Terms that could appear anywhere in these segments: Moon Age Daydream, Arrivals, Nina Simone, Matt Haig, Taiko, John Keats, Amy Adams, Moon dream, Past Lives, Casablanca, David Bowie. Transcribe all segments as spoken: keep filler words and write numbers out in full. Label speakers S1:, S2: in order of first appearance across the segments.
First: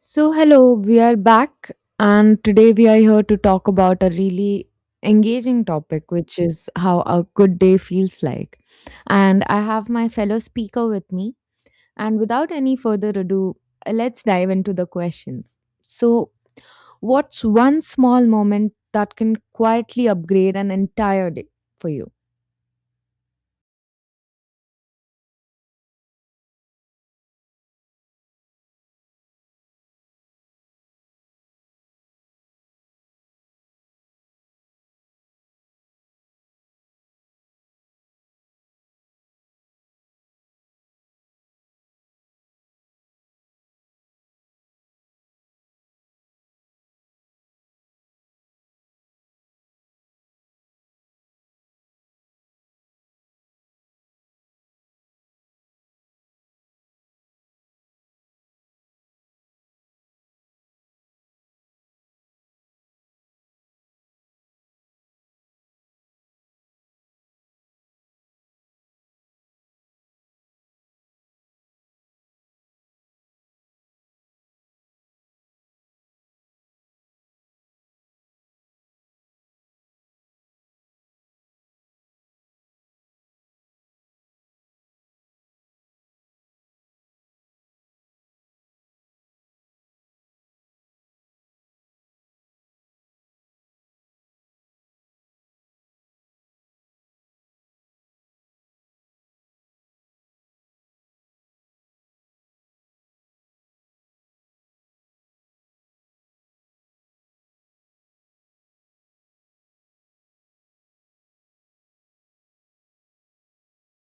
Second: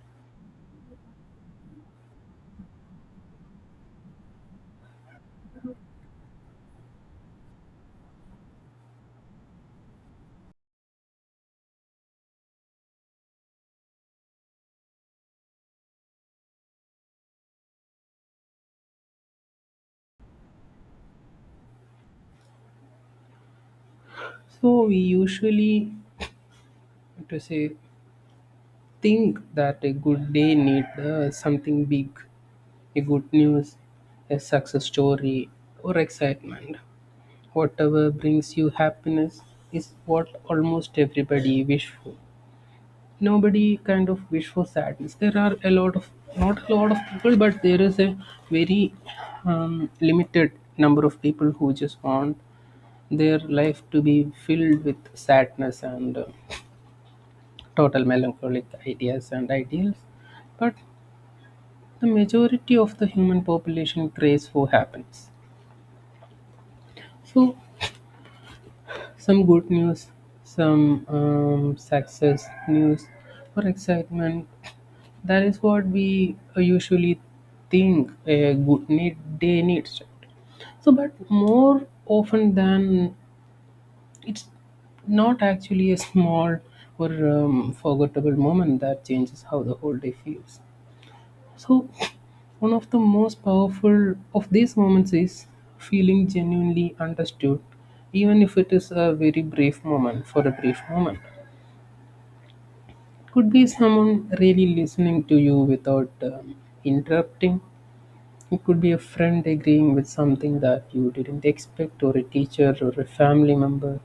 S1: So, hello, we are back, and today we are here to talk about a really engaging topic, which is how a good day feels like. And I have my fellow speaker with me. And without any further ado, uh, let's dive into the questions. So, what's one small moment that can quietly upgrade an entire day for you?
S2: So we usually, to say, think that a good day need uh, something big, a good news, a success story, or excitement. Whatever brings you happiness is what almost everybody wish for. Nobody kind of wish for sadness. There are a lot of not a lot of people, but there is a very um, limited number of people who just want their life to be filled with sadness and uh, total melancholic ideas and ideals, but the majority of the human population craves for happiness. So, some good news, some um, success news, or excitement. That is what we uh, usually think a good need day needs, right? So, but more often than it's not actually a small or um, forgettable moment that changes how the whole day feels. So, one of the most powerful of these moments is feeling genuinely understood, even if it is a very brief moment, for a brief moment. Could be someone really listening to you without um, interrupting, it could be a friend agreeing with something that you didn't expect, or a teacher or a family member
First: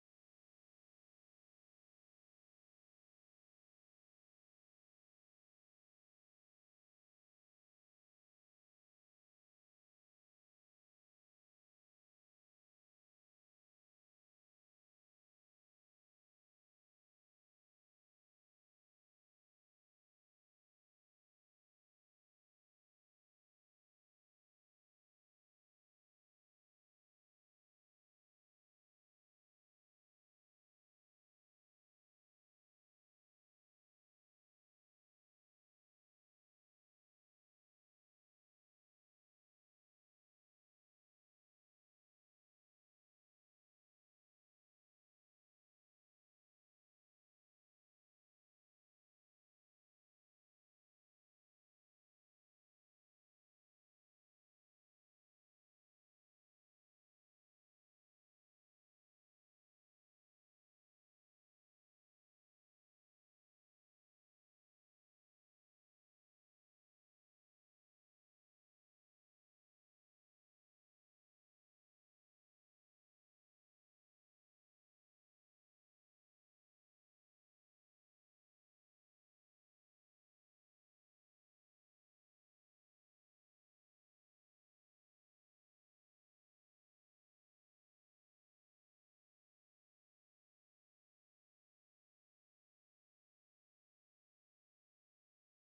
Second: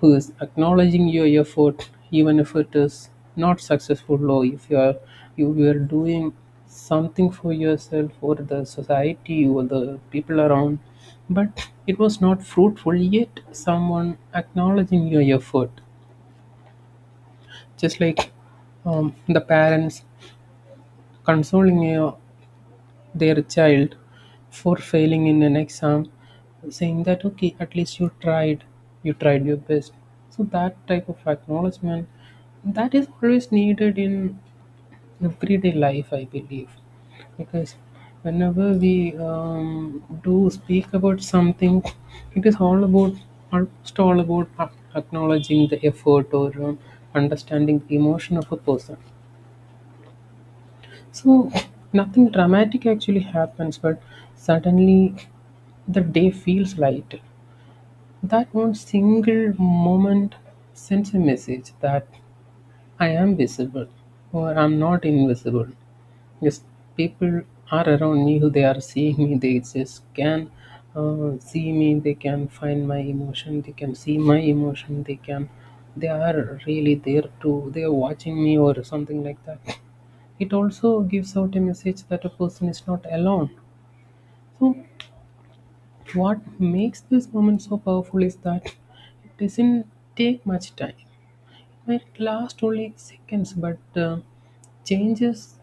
S2: who is acknowledging your effort, even if it is not successful, or if you are you were doing something for yourself or the society or the people around, but it was not fruitful. Yet someone acknowledging your effort, just like um, the parents consoling you their child for failing in an exam, saying that okay, at least you tried, you tried your best. So that type of acknowledgement, that is always needed in everyday life, I believe, because whenever we um, do speak about something, it is all about, almost all about ac- acknowledging the effort or um, understanding the emotion of a person. So nothing dramatic actually happens, but suddenly the day feels light. That one single moment sends a message that I am visible or I'm not invisible. Yes, people are around me who they are seeing me, they just can uh, see me, they can find my emotion, they can see my emotion, they can, they are really there too, they are watching me or something like that. It also gives out a message that a person is not alone. So, what makes this moment so powerful is that it doesn't take much time. It lasts only seconds, but uh, changes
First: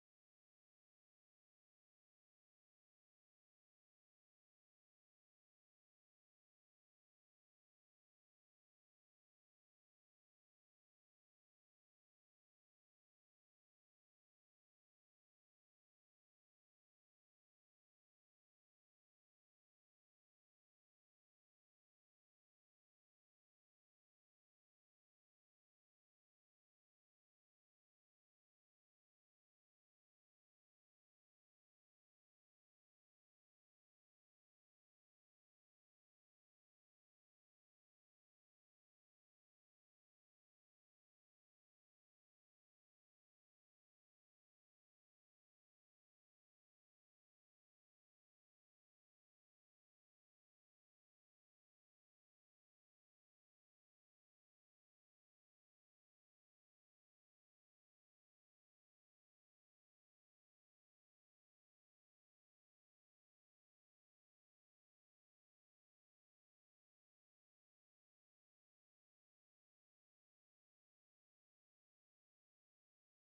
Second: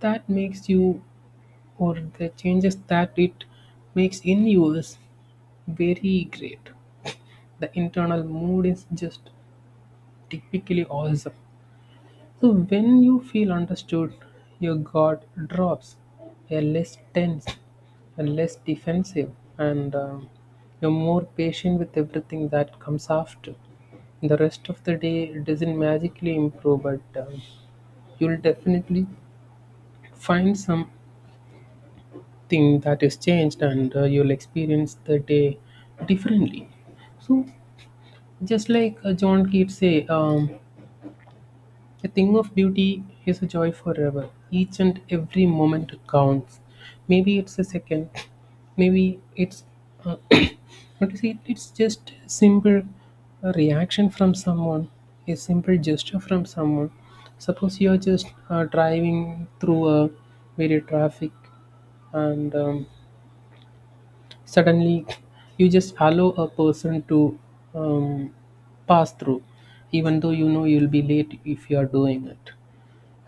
S2: that makes you or the changes that it makes in you is very great. The internal mood is just typically awesome. So when you feel understood, your guard drops. You're less tense and less defensive, and um, you're more patient with everything that comes after. The rest of the day doesn't magically improve, but um, you'll definitely find something that is changed, and uh, you'll experience the day differently. So, just like uh, John Keats say, um, a thing of beauty is a joy forever. Each and every moment counts. Maybe it's a second. Maybe it's uh, what is it? It's just a simple uh, reaction from someone, a simple gesture from someone. Suppose you're just uh, driving through a very traffic, and um, suddenly you just allow a person to um, pass through, even though you know you'll be late if you are doing it,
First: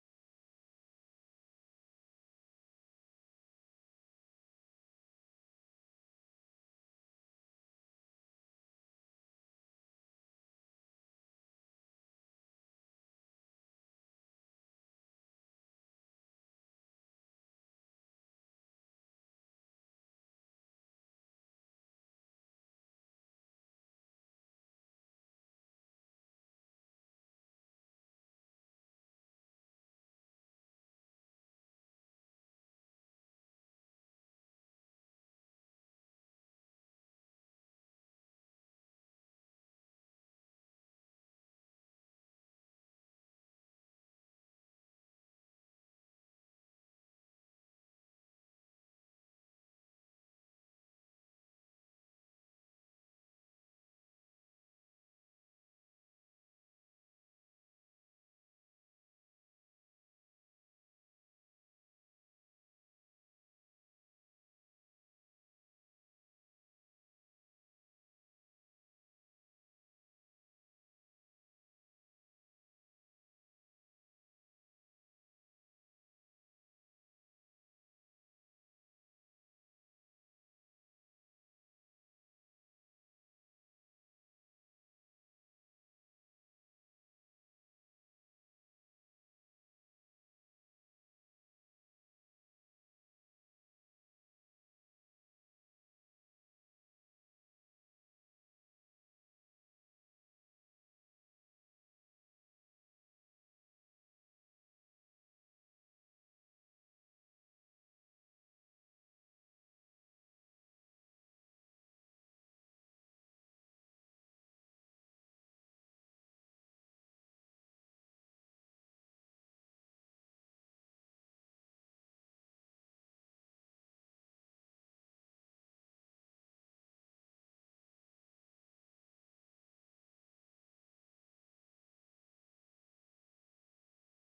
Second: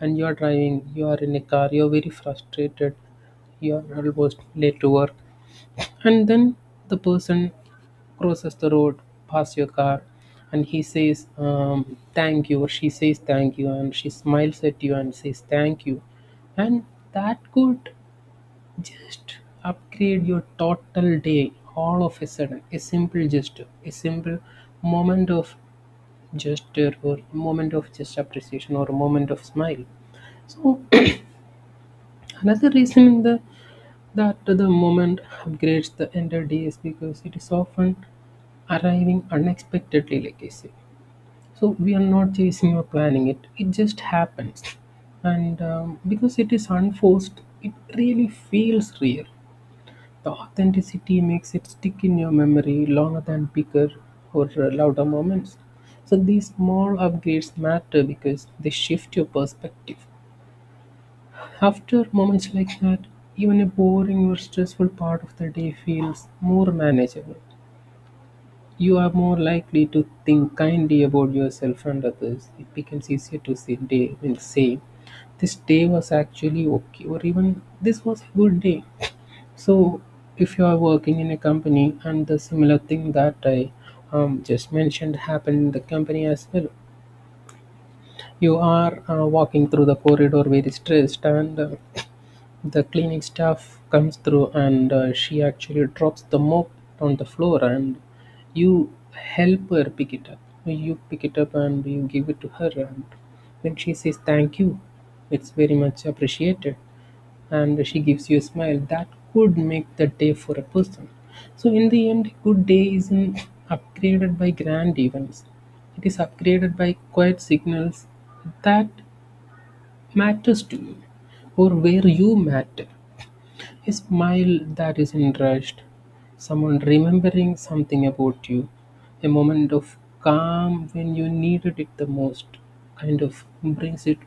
S2: and you are driving, you are in a car, you're very frustrated, you're almost late to work, and then the person crosses the road past your car, and he says, um, thank you, or she says, thank you, and she smiles at you and says, thank you, and that could just upgrade your total day all of a sudden. A simple gesture, a simple moment of gesture, or moment of just appreciation, or a moment of smile. So another reason in the that the moment upgrades the entire day is because it is often arriving unexpectedly, like I say. So we are not chasing or planning it; it just happens, and um, because it is unforced, it really feels real. The authenticity makes it stick in your memory longer than bigger or uh, louder moments. So these small upgrades matter because they shift your perspective. After moments like that, even a boring or stressful part of the day feels more manageable. You are more likely to think kindly about yourself and others. It becomes easier to say day and say this day was actually okay or even this was a good day. So if you are working in a company and the similar thing that I um, just mentioned happened in the company as well, you are uh, walking through the corridor very stressed and uh, the cleaning staff comes through and uh, she actually drops the mop on the floor, and you help her pick it up. You pick it up and you give it to her, and when she says thank you, it's very much appreciated and she gives you a smile. That could make the day for a person. So in the end, a good day isn't upgraded by grand events. It is upgraded by quiet signals that matters to you or where you matter. A smile that isn't rushed, someone remembering something about you, a moment of calm when you needed it the most, kind of brings it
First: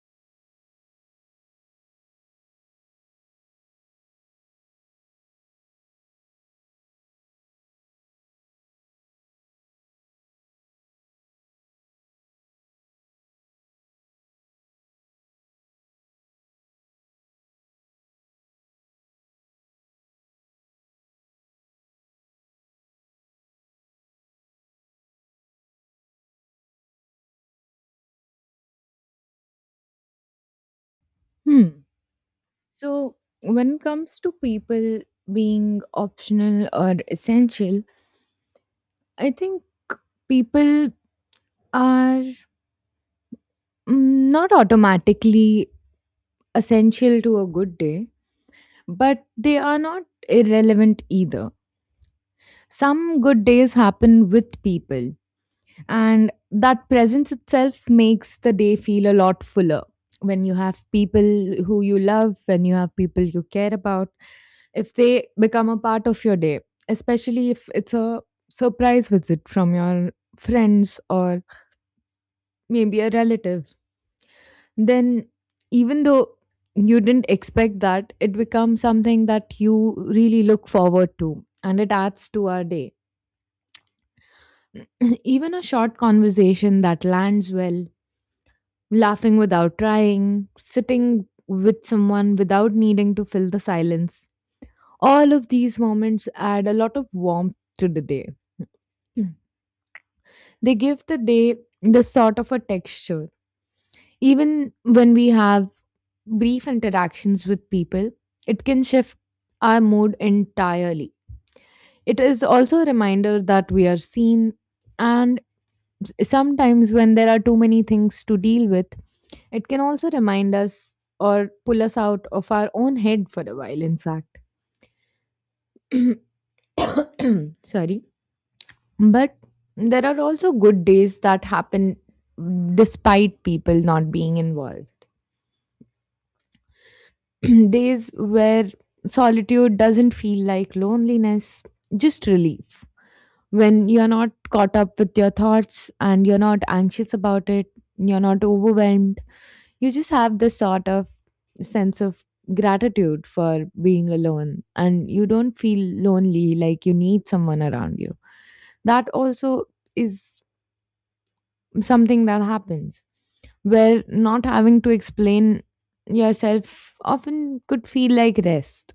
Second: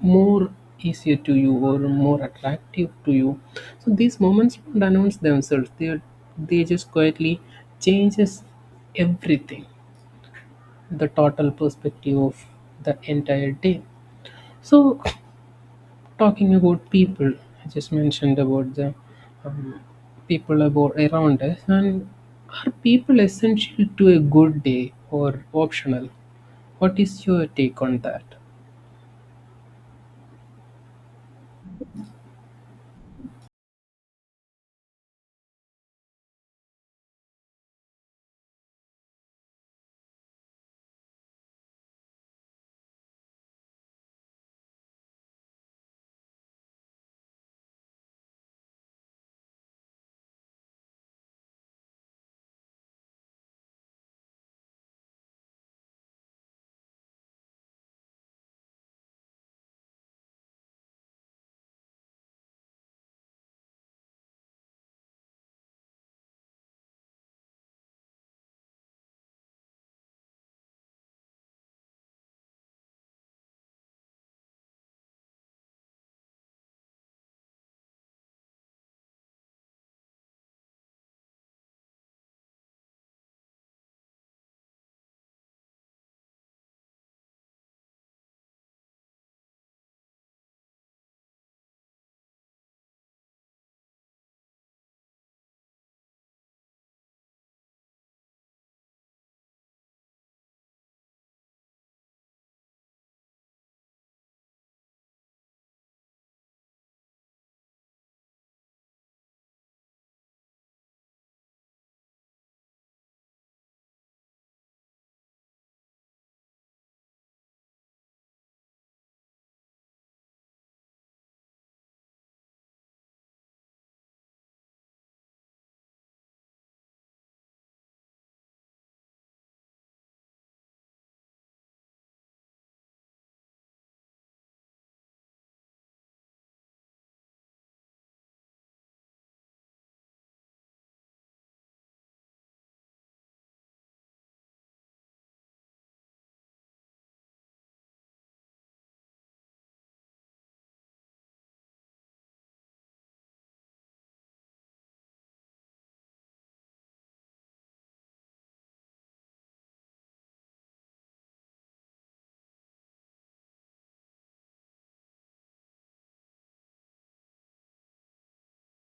S2: more easier to you or more attractive to you. So these moments don't announce themselves; they they just quietly changes everything, the total perspective of the entire day. So talking about people, I just mentioned about the um, people about around us, and are people essential to a good day or optional, what is your take on that?
S1: Hmm. So, when it comes to people being optional or essential, I think people are mm, not automatically essential to a good day, but they are not irrelevant either. Some good days happen with people, and that presence itself makes the day feel a lot fuller. When you have people who you love, when you have people you care about, if they become a part of your day, especially if it's a surprise visit from your friends or maybe a relative, then even though you didn't expect that, it becomes something that you really look forward to and it adds to our day. Even a short conversation that lands well, laughing without trying, sitting with someone without needing to fill the silence, all of these moments add a lot of warmth to the day. Mm. They give the day the sort of a texture. Even when we have brief interactions with people, it can shift our mood entirely. It is also a reminder that we are seen, and s- sometimes when there are too many things to deal with, it can also remind us or pull us out of our own head for a while, in fact. Sorry. But there are also good days that happen despite people not being involved. Days where solitude doesn't feel like loneliness, just relief. When you're not caught up with your thoughts and you're not anxious about it, you're not overwhelmed, you just have this sort of sense of gratitude for being alone and you don't feel lonely like you need someone around you. That also is something that happens where not having to explain yourself often could feel like rest.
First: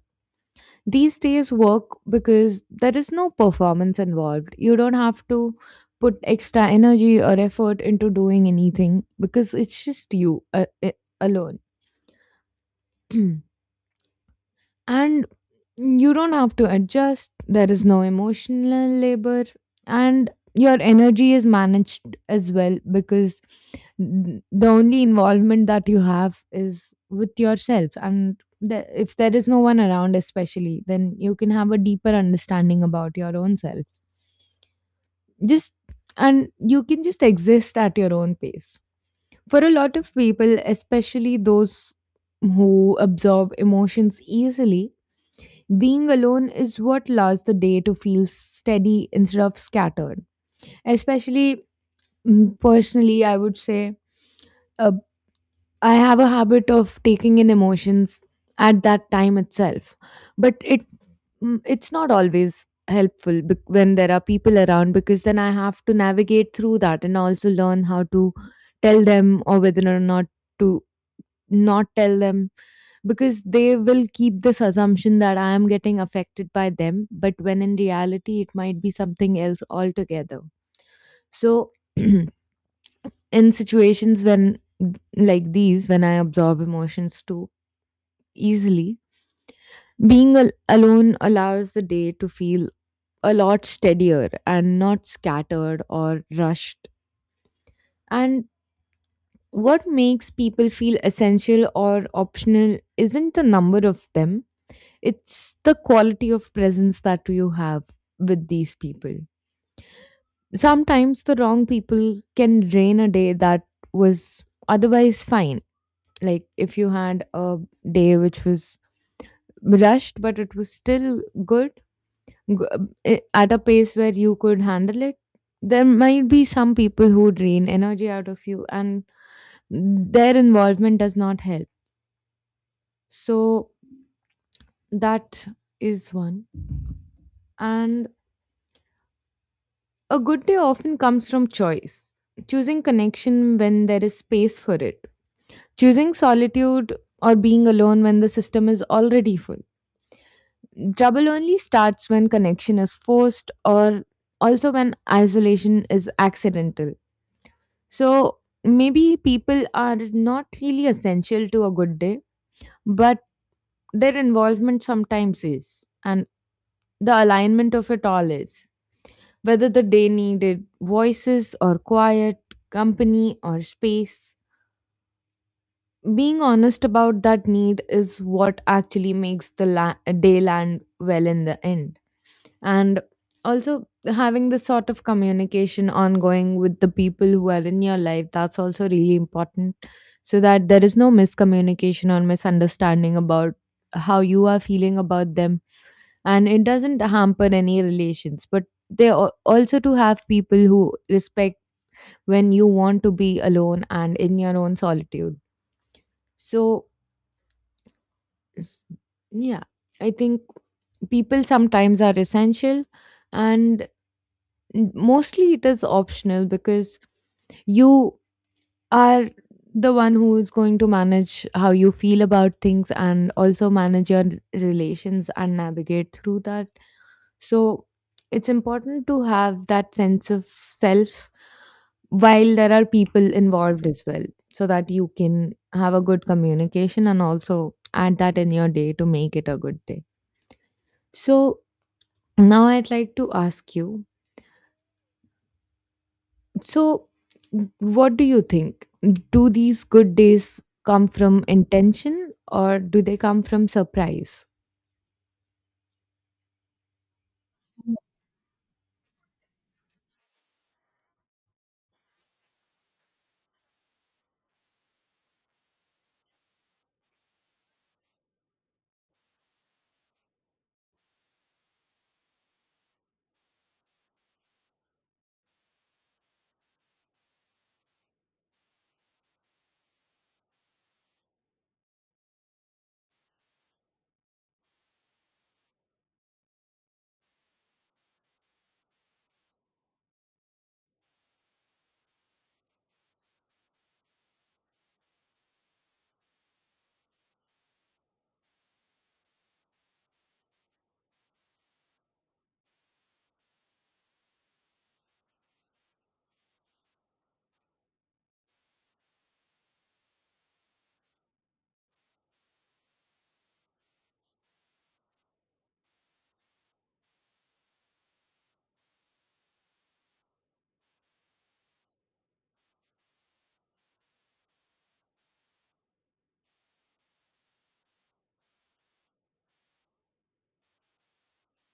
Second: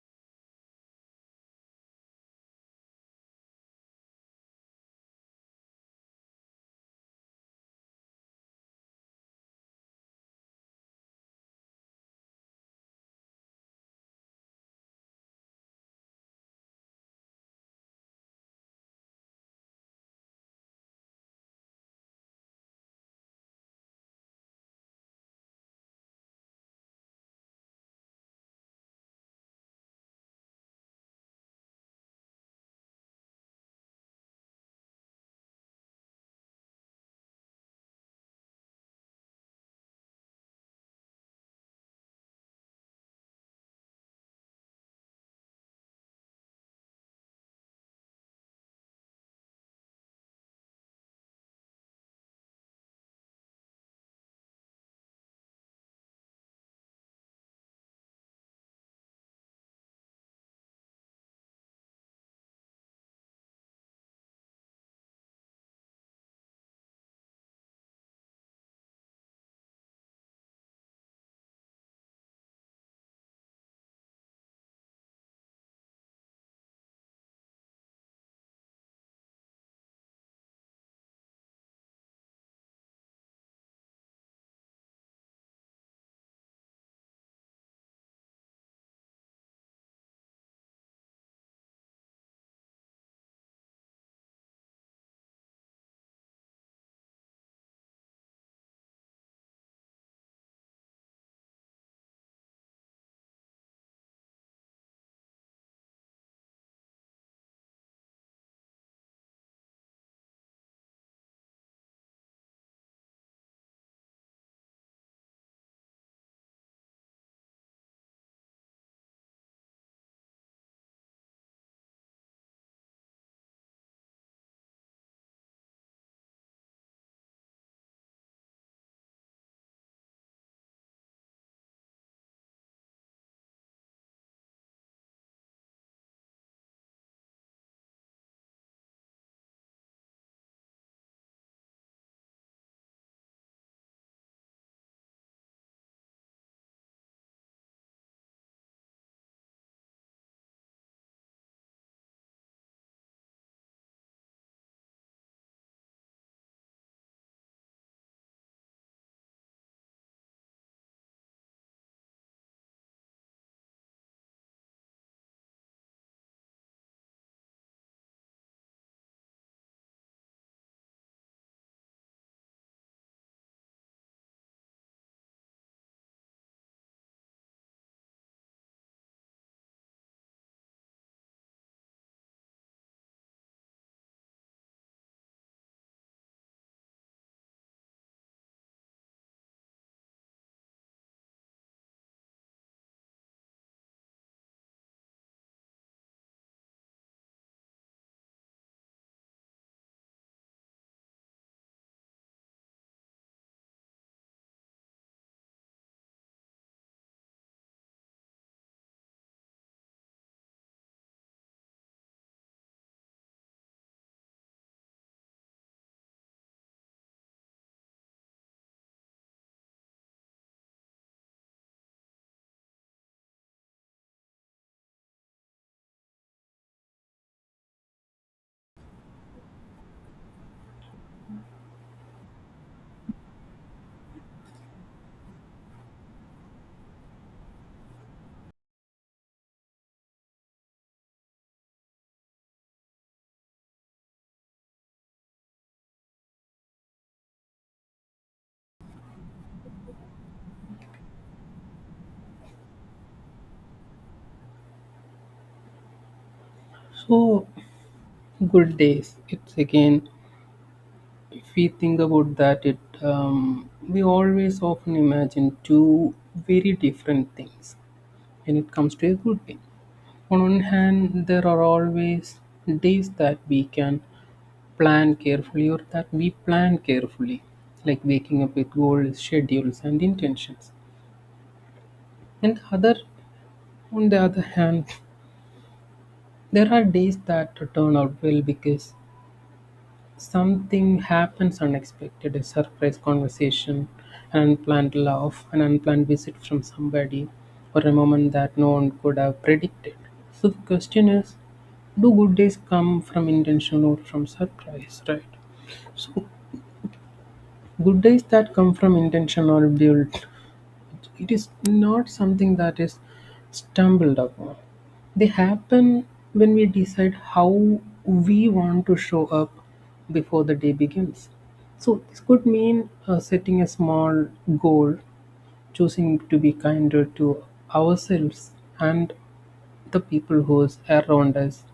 S1: These days work because there is no performance involved. You don't have to put extra energy or effort into doing anything because it's just you uh, uh, alone. And you don't have to adjust. There is no emotional labor and your energy is managed as well because n- the only involvement that you have is with yourself and the, if there is no one around especially, then you can have a deeper understanding about your own self, just, and you can just exist at your own pace. For a lot of people, especially those who absorb emotions easily, being alone is what allows the day to feel steady instead of scattered. Especially mm, personally, I would say, uh, I have a habit of taking in emotions at that time itself, but it, mm, it's not always helpful bec- when there are people around because then I have to navigate through that and also learn how to tell them or whether or not to not tell them, because they will keep this assumption that I am getting affected by them, but when in reality, it might be something else altogether. So, in situations when like these, when I absorb emotions too easily, being al- alone allows the day to feel a lot steadier and not scattered or rushed. And what makes people feel essential or optional isn't the number of them. It's the quality of presence that you have with these people. Sometimes the wrong people can drain a day that was otherwise fine. Like if you had a day which was rushed, but it was still good, g- i- at a pace where you could handle it, there might be some people who drain energy out of you and their involvement does not help. So that is one. And a good day often comes from choice, choosing connection when there is space for it, choosing solitude or being alone when the system is already full. Trouble only starts when connection is forced or also when isolation is accidental. So maybe people are not really essential to a good day, but their involvement sometimes is, and the alignment of it all is, whether the day needed voices or quiet, company or space. Being honest about that need is what actually makes the la- day land well in the end. And also, having this sort of communication ongoing with the people who are in your life, that's also really important so that there is no miscommunication or misunderstanding about how you are feeling about them. And it doesn't hamper any relations, but they, al- also to have people who respect when you want to be alone and in your own solitude. So, yeah, I think people sometimes are essential and n- mostly it is optional, because you are the one who is going to manage how you feel about things and also manage your relations and navigate through that. So, it's important to have that sense of self while there are people involved as well, so that you can have a good communication and also add that in your day to make it a good day. So now I'd like to ask you, so what do you think, do these good days come from intention or do they come from surprise?
S2: So good days, it's again, if we think about that it um, we always often imagine two very different things when it comes to a good day. On one hand, there are always days that we can plan carefully or that we plan carefully, like waking up with goals, schedules and intentions, and other, on the other hand, there are days that turn out well because something happens unexpected, a surprise conversation, an unplanned laugh, an unplanned visit from somebody, or a moment that no one could have predicted. So the question is, do good days come from intention or from surprise, right? So good days that come from intention are built. It is not something that is stumbled upon. They happen when we decide how we want to show up before the day begins. So, this could mean uh, setting a small goal, choosing to be kinder to ourselves and the people who is around us,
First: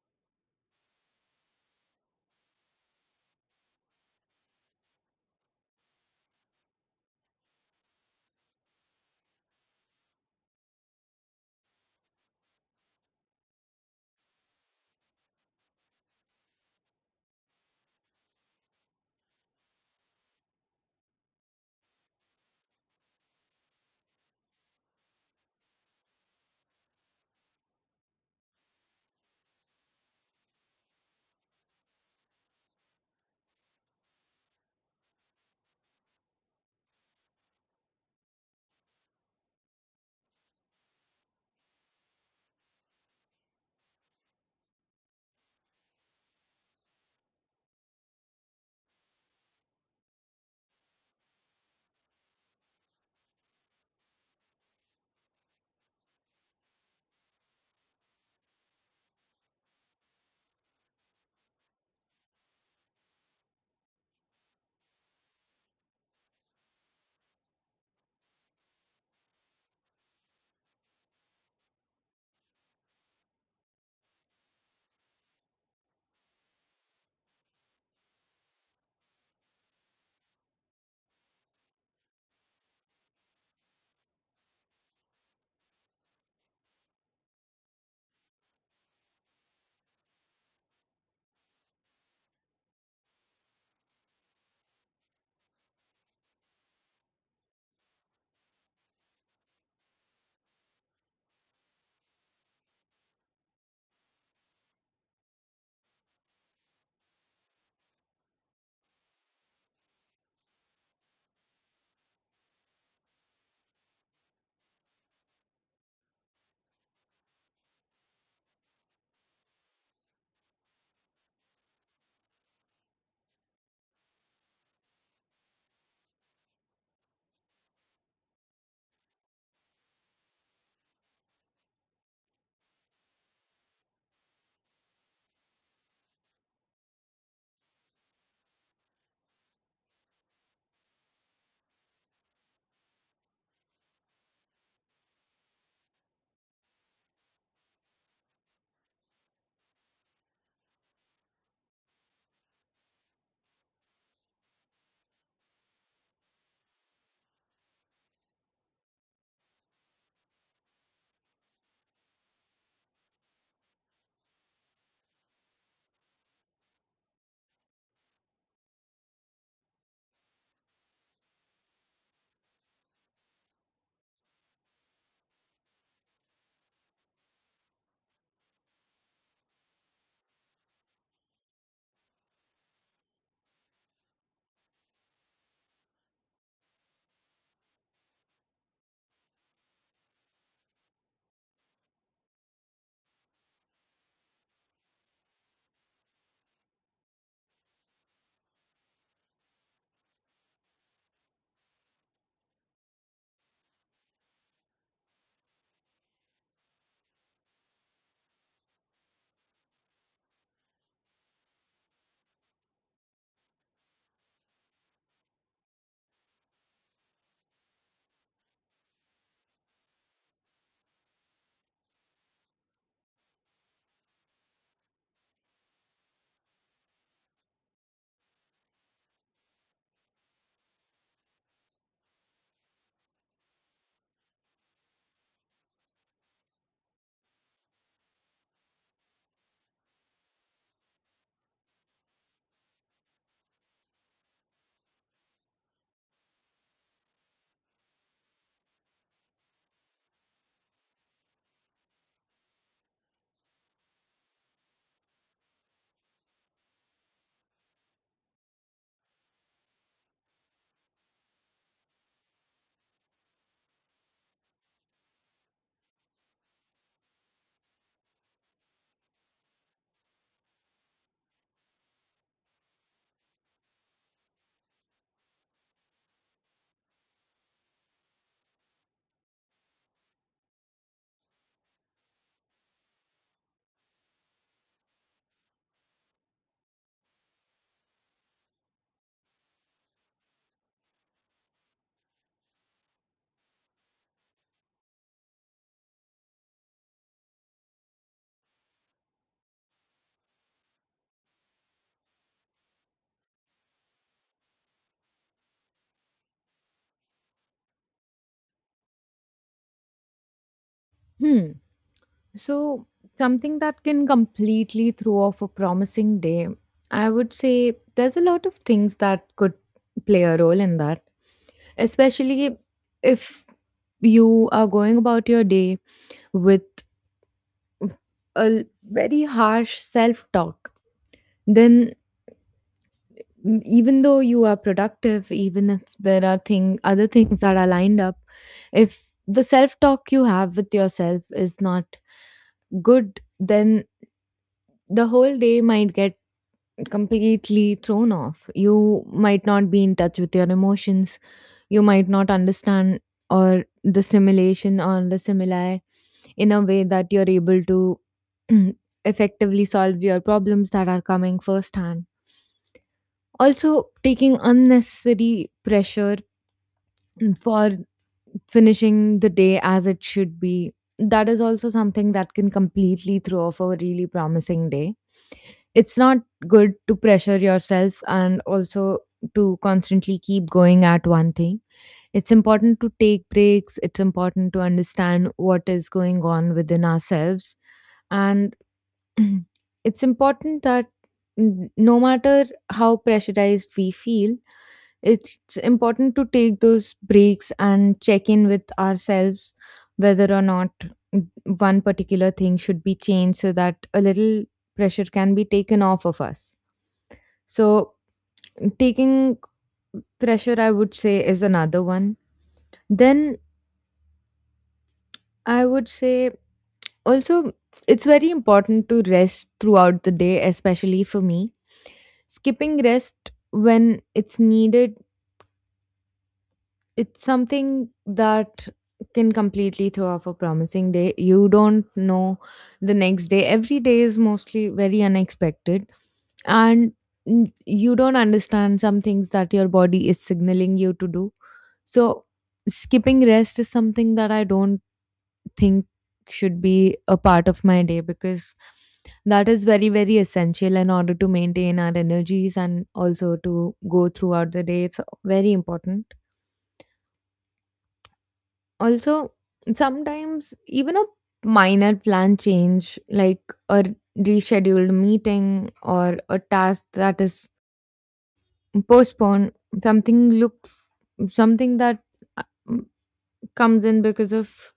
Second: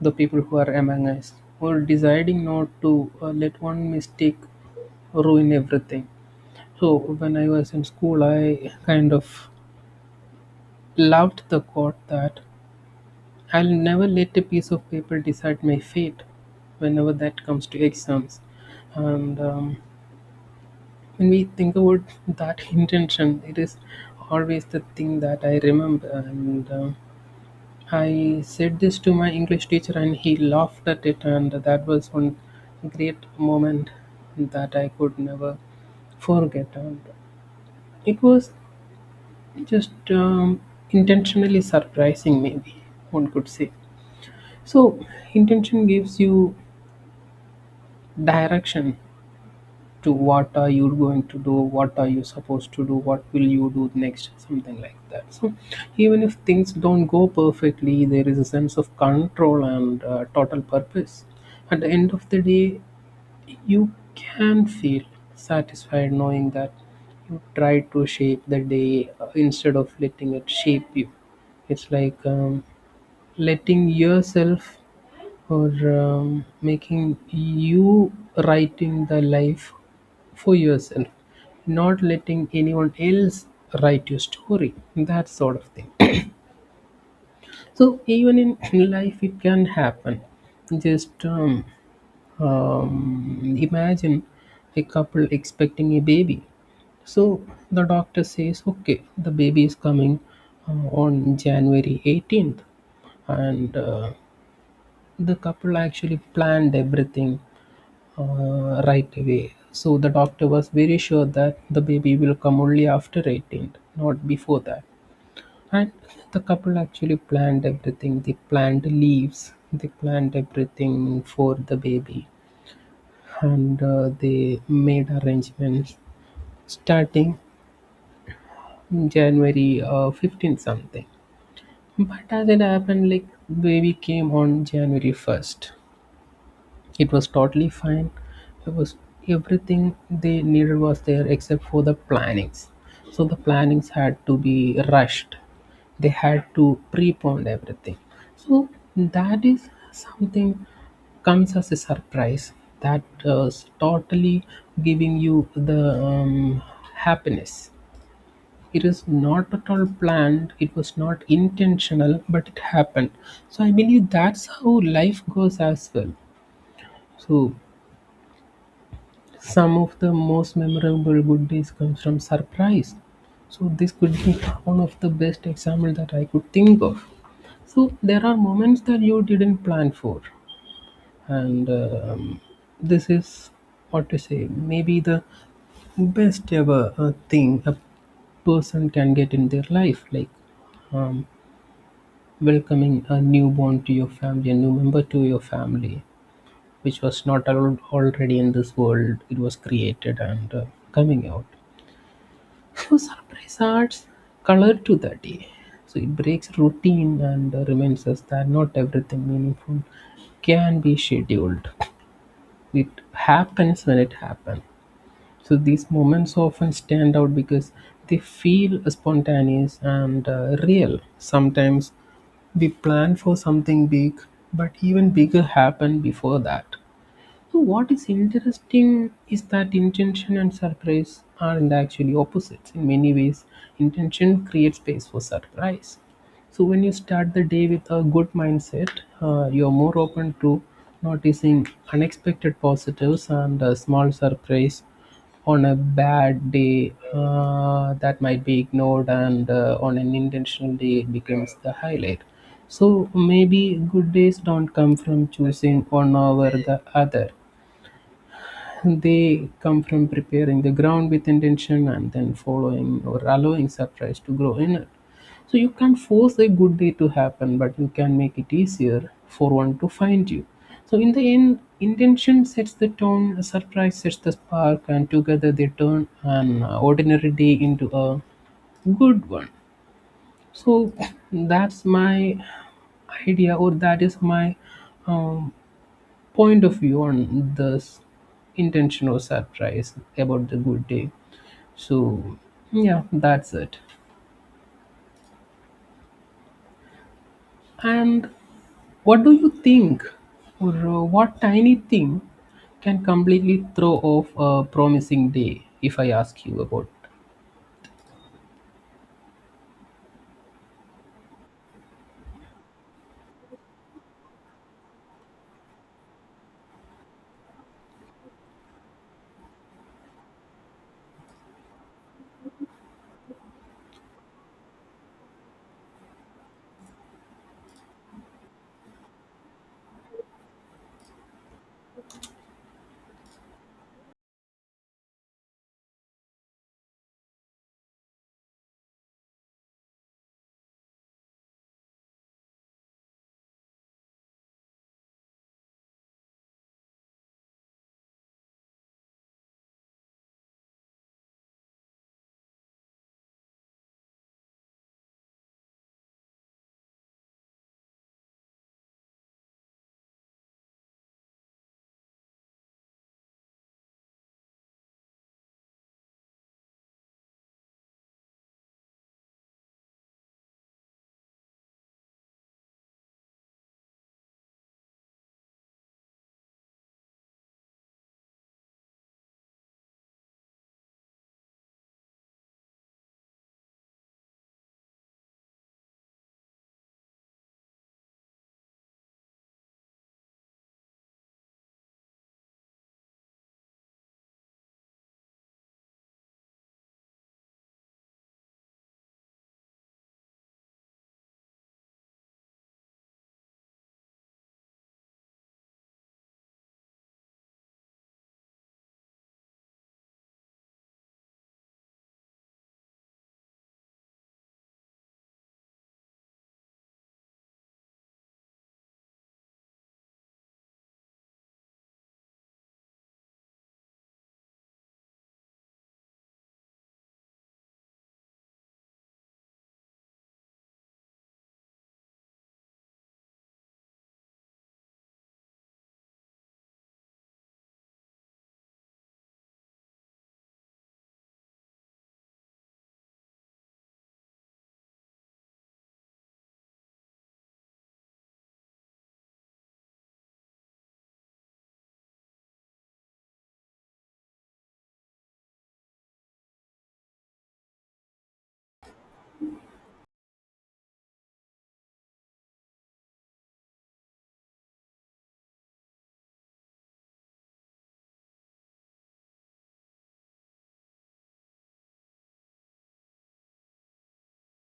S2: the people who are among us, or deciding not to uh, let one mistake ruin everything. So when I was in school, I kind of loved the quote that I'll never let a piece of paper decide my fate whenever that comes to exams. And um, when we think about that intention, it is always the thing that I remember. And um I said this to my English teacher, and he laughed at it. And that was one great moment that I could never forget. And it was just um, intentionally surprising, maybe one could say. So, intention gives you direction to what are you going to do, what are you supposed to do, what will you do next, something like that. So even if things don't go perfectly, there is a sense of control and uh, total purpose. At the end of the day, you can feel satisfied knowing that you try to shape the day uh, instead of letting it shape you. It's like um, letting yourself for um, making you writing the life for yourself, not letting anyone else write your story, that sort of thing. So even in, in life it can happen, just um, um, imagine a couple expecting a baby. So the doctor says okay, the baby is coming uh, on January eighteenth, and uh, the couple actually planned everything uh, right away. So the doctor was very sure that the baby will come only after eighteenth, not before that. And the couple actually planned everything. They planned leaves, they planned everything for the baby, and uh, they made arrangements starting January uh, fifteen something. But as it happened, like baby came on January first. It was totally fine. It was everything they needed was there except for the plannings. So the plannings had to be rushed. They had to prepone everything. So that is something comes as a surprise that uh, is totally giving you the um, happiness. It is not at all planned. It was not intentional, but it happened. So I believe that's how life goes as well. So some of the most memorable good days comes from surprise. So this could be one of the best example that I could think of. So there are moments that you didn't plan for, and um, this is what to say. Maybe the best ever uh, thing a person can get in their life, like um, welcoming a newborn to your family, a new member to your family, which was not allowed already in this world. It was created and uh, coming out. So surprise adds color to the day. So it breaks routine and uh, reminds us that not everything meaningful can be scheduled. It happens when it happens. So these moments often stand out because they feel spontaneous and uh, real. Sometimes we plan for something big, but even bigger happen before that. So what is interesting is that intention and surprise are in the actually opposites. In many ways, intention creates space for surprise. So when you start the day with a good mindset, uh, you're more open to noticing unexpected positives and uh, small surprise on a bad day uh, that might be ignored, and uh, on an intentional day it becomes the highlight. So maybe good days don't come from choosing one over the other, they come from preparing the ground with intention and then following or allowing surprise to grow in it. So you can't force a good day to happen, but you can make it easier for one to find you. So in the end, intention sets the tone, surprise sets the spark, and together they turn an ordinary day into a good one. So that's my idea, or that is my um, point of view on this intention or surprise about the good day. So, yeah, that's it. And what do you think, or uh, what tiny thing can completely throw off a promising day? If I ask you about,
S1: Hmm. So, something that can completely throw off a promising day, I would say there's a lot of things that could play a role in that, especially if you are going about your day with a l- very harsh self talk, then, m- even though you are productive, even if there are thing other things that are lined up, if the self talk you have with yourself is not good, then the whole day might get completely thrown off. You might not be in touch with your emotions, you might not understand or the stimulation or the stimuli in a way that you're able to effectively solve your problems that are coming firsthand. Also, taking unnecessary pressure for finishing the day as it should be, that is also something that can completely throw off a really promising day. It's not good to pressure yourself and also to constantly keep going at one thing. It's important to take breaks, it's important to understand what is going on within ourselves, and mhm. It's important that, n- no matter how pressurized we feel, it's important to take those breaks and check in with ourselves whether or not one particular thing should be changed so that a little pressure can be taken off of us. So, taking pressure, I would say, is another one. Then, I would say also, it's very important to rest throughout the day, especially for me. Skipping rest when it's needed, it's something that can completely throw off a promising day. You don't know the next day, every day is mostly very unexpected, and n- you don't understand some things that your body is signaling you to do. So skipping rest is something that I don't think should be a part of my day, because that is very, very essential in order to maintain our energies, and also to go throughout the day it's very important. Also, sometimes even a minor plan change, like a rescheduled meeting or a task that is postponed, something looks, something that uh, comes in because of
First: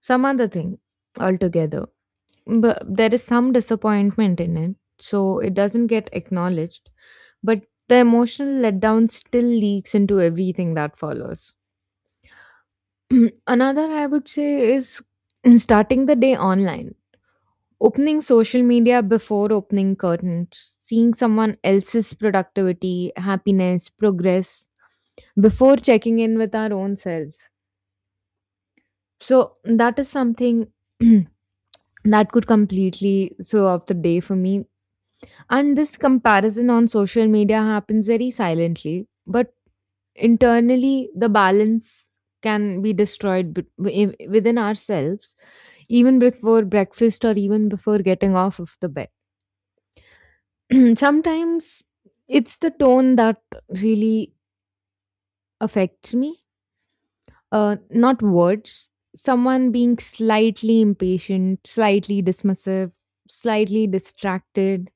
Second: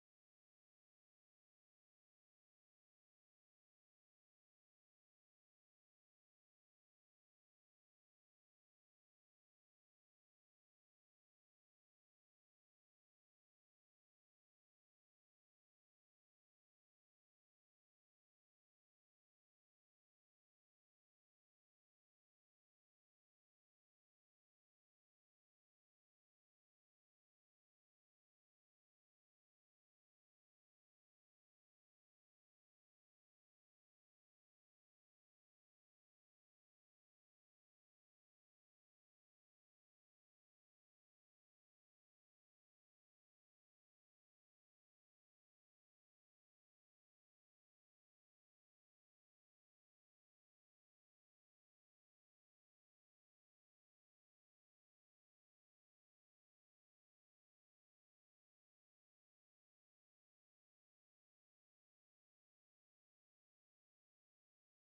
S1: some other thing altogether, but there is some disappointment in it, so it doesn't get acknowledged. But the emotional letdown still leaks into everything that follows. Another, I would say, is starting the day online, opening social media before opening curtains, seeing someone else's productivity, happiness, progress before checking in with our own selves. So, that is something that could completely throw off the day for me. And this comparison on social media happens very silently, but internally, the balance can be destroyed bet- wi- within ourselves, even before breakfast or even before getting off of the bed. Sometimes it's the tone that really affects me, uh, not words. Someone being slightly impatient, slightly dismissive, slightly distracted.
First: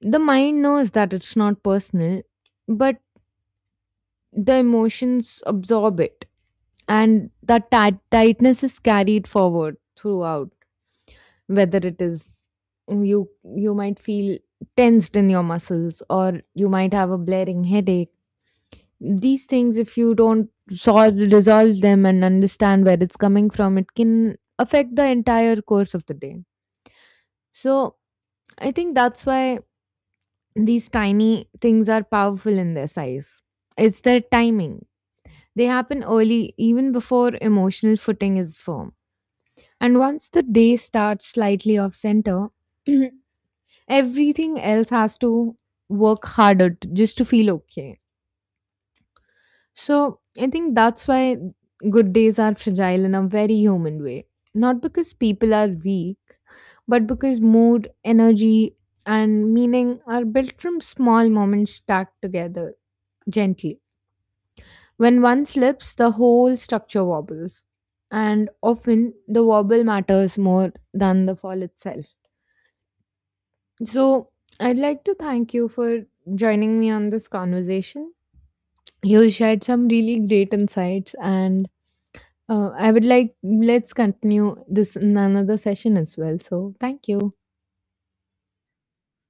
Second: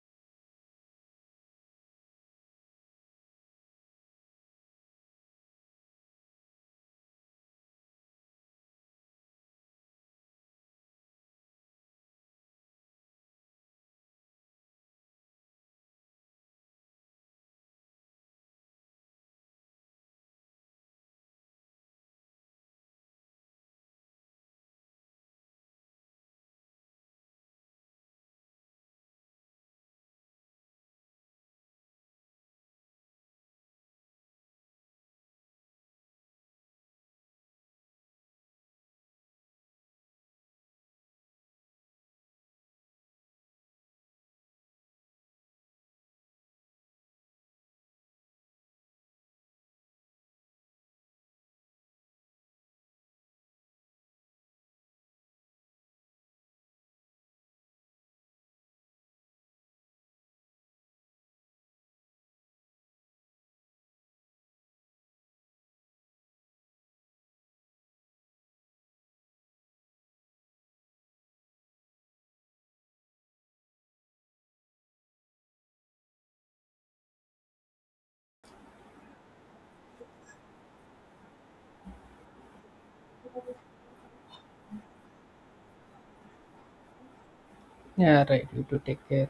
S1: The mind knows that it's not personal, but the emotions absorb it, and that tight tightness is carried forward throughout, whether it is you, you might feel tensed in your muscles or you might have a blaring headache. These things, if you don't solve resolve them and understand where it's coming from, it can affect the entire course of the day. So I think that's why these tiny things are powerful in their size, it's their timing. They happen early, even before emotional footing is firm. And once the day starts slightly off center, everything else has to work harder t just to feel okay. So I think that's why good days are fragile in a very human way. Not because people are weak, but because mood, energy, and meaning are built from small moments stacked together gently. When one slips, the whole structure wobbles, and often the wobble matters more than the fall itself. So, I'd like to thank you for joining me on this conversation. You shared some really great insights, and uh, I would like let's continue this in another session as well. So, thank you.
S2: yeah, right, you to take care.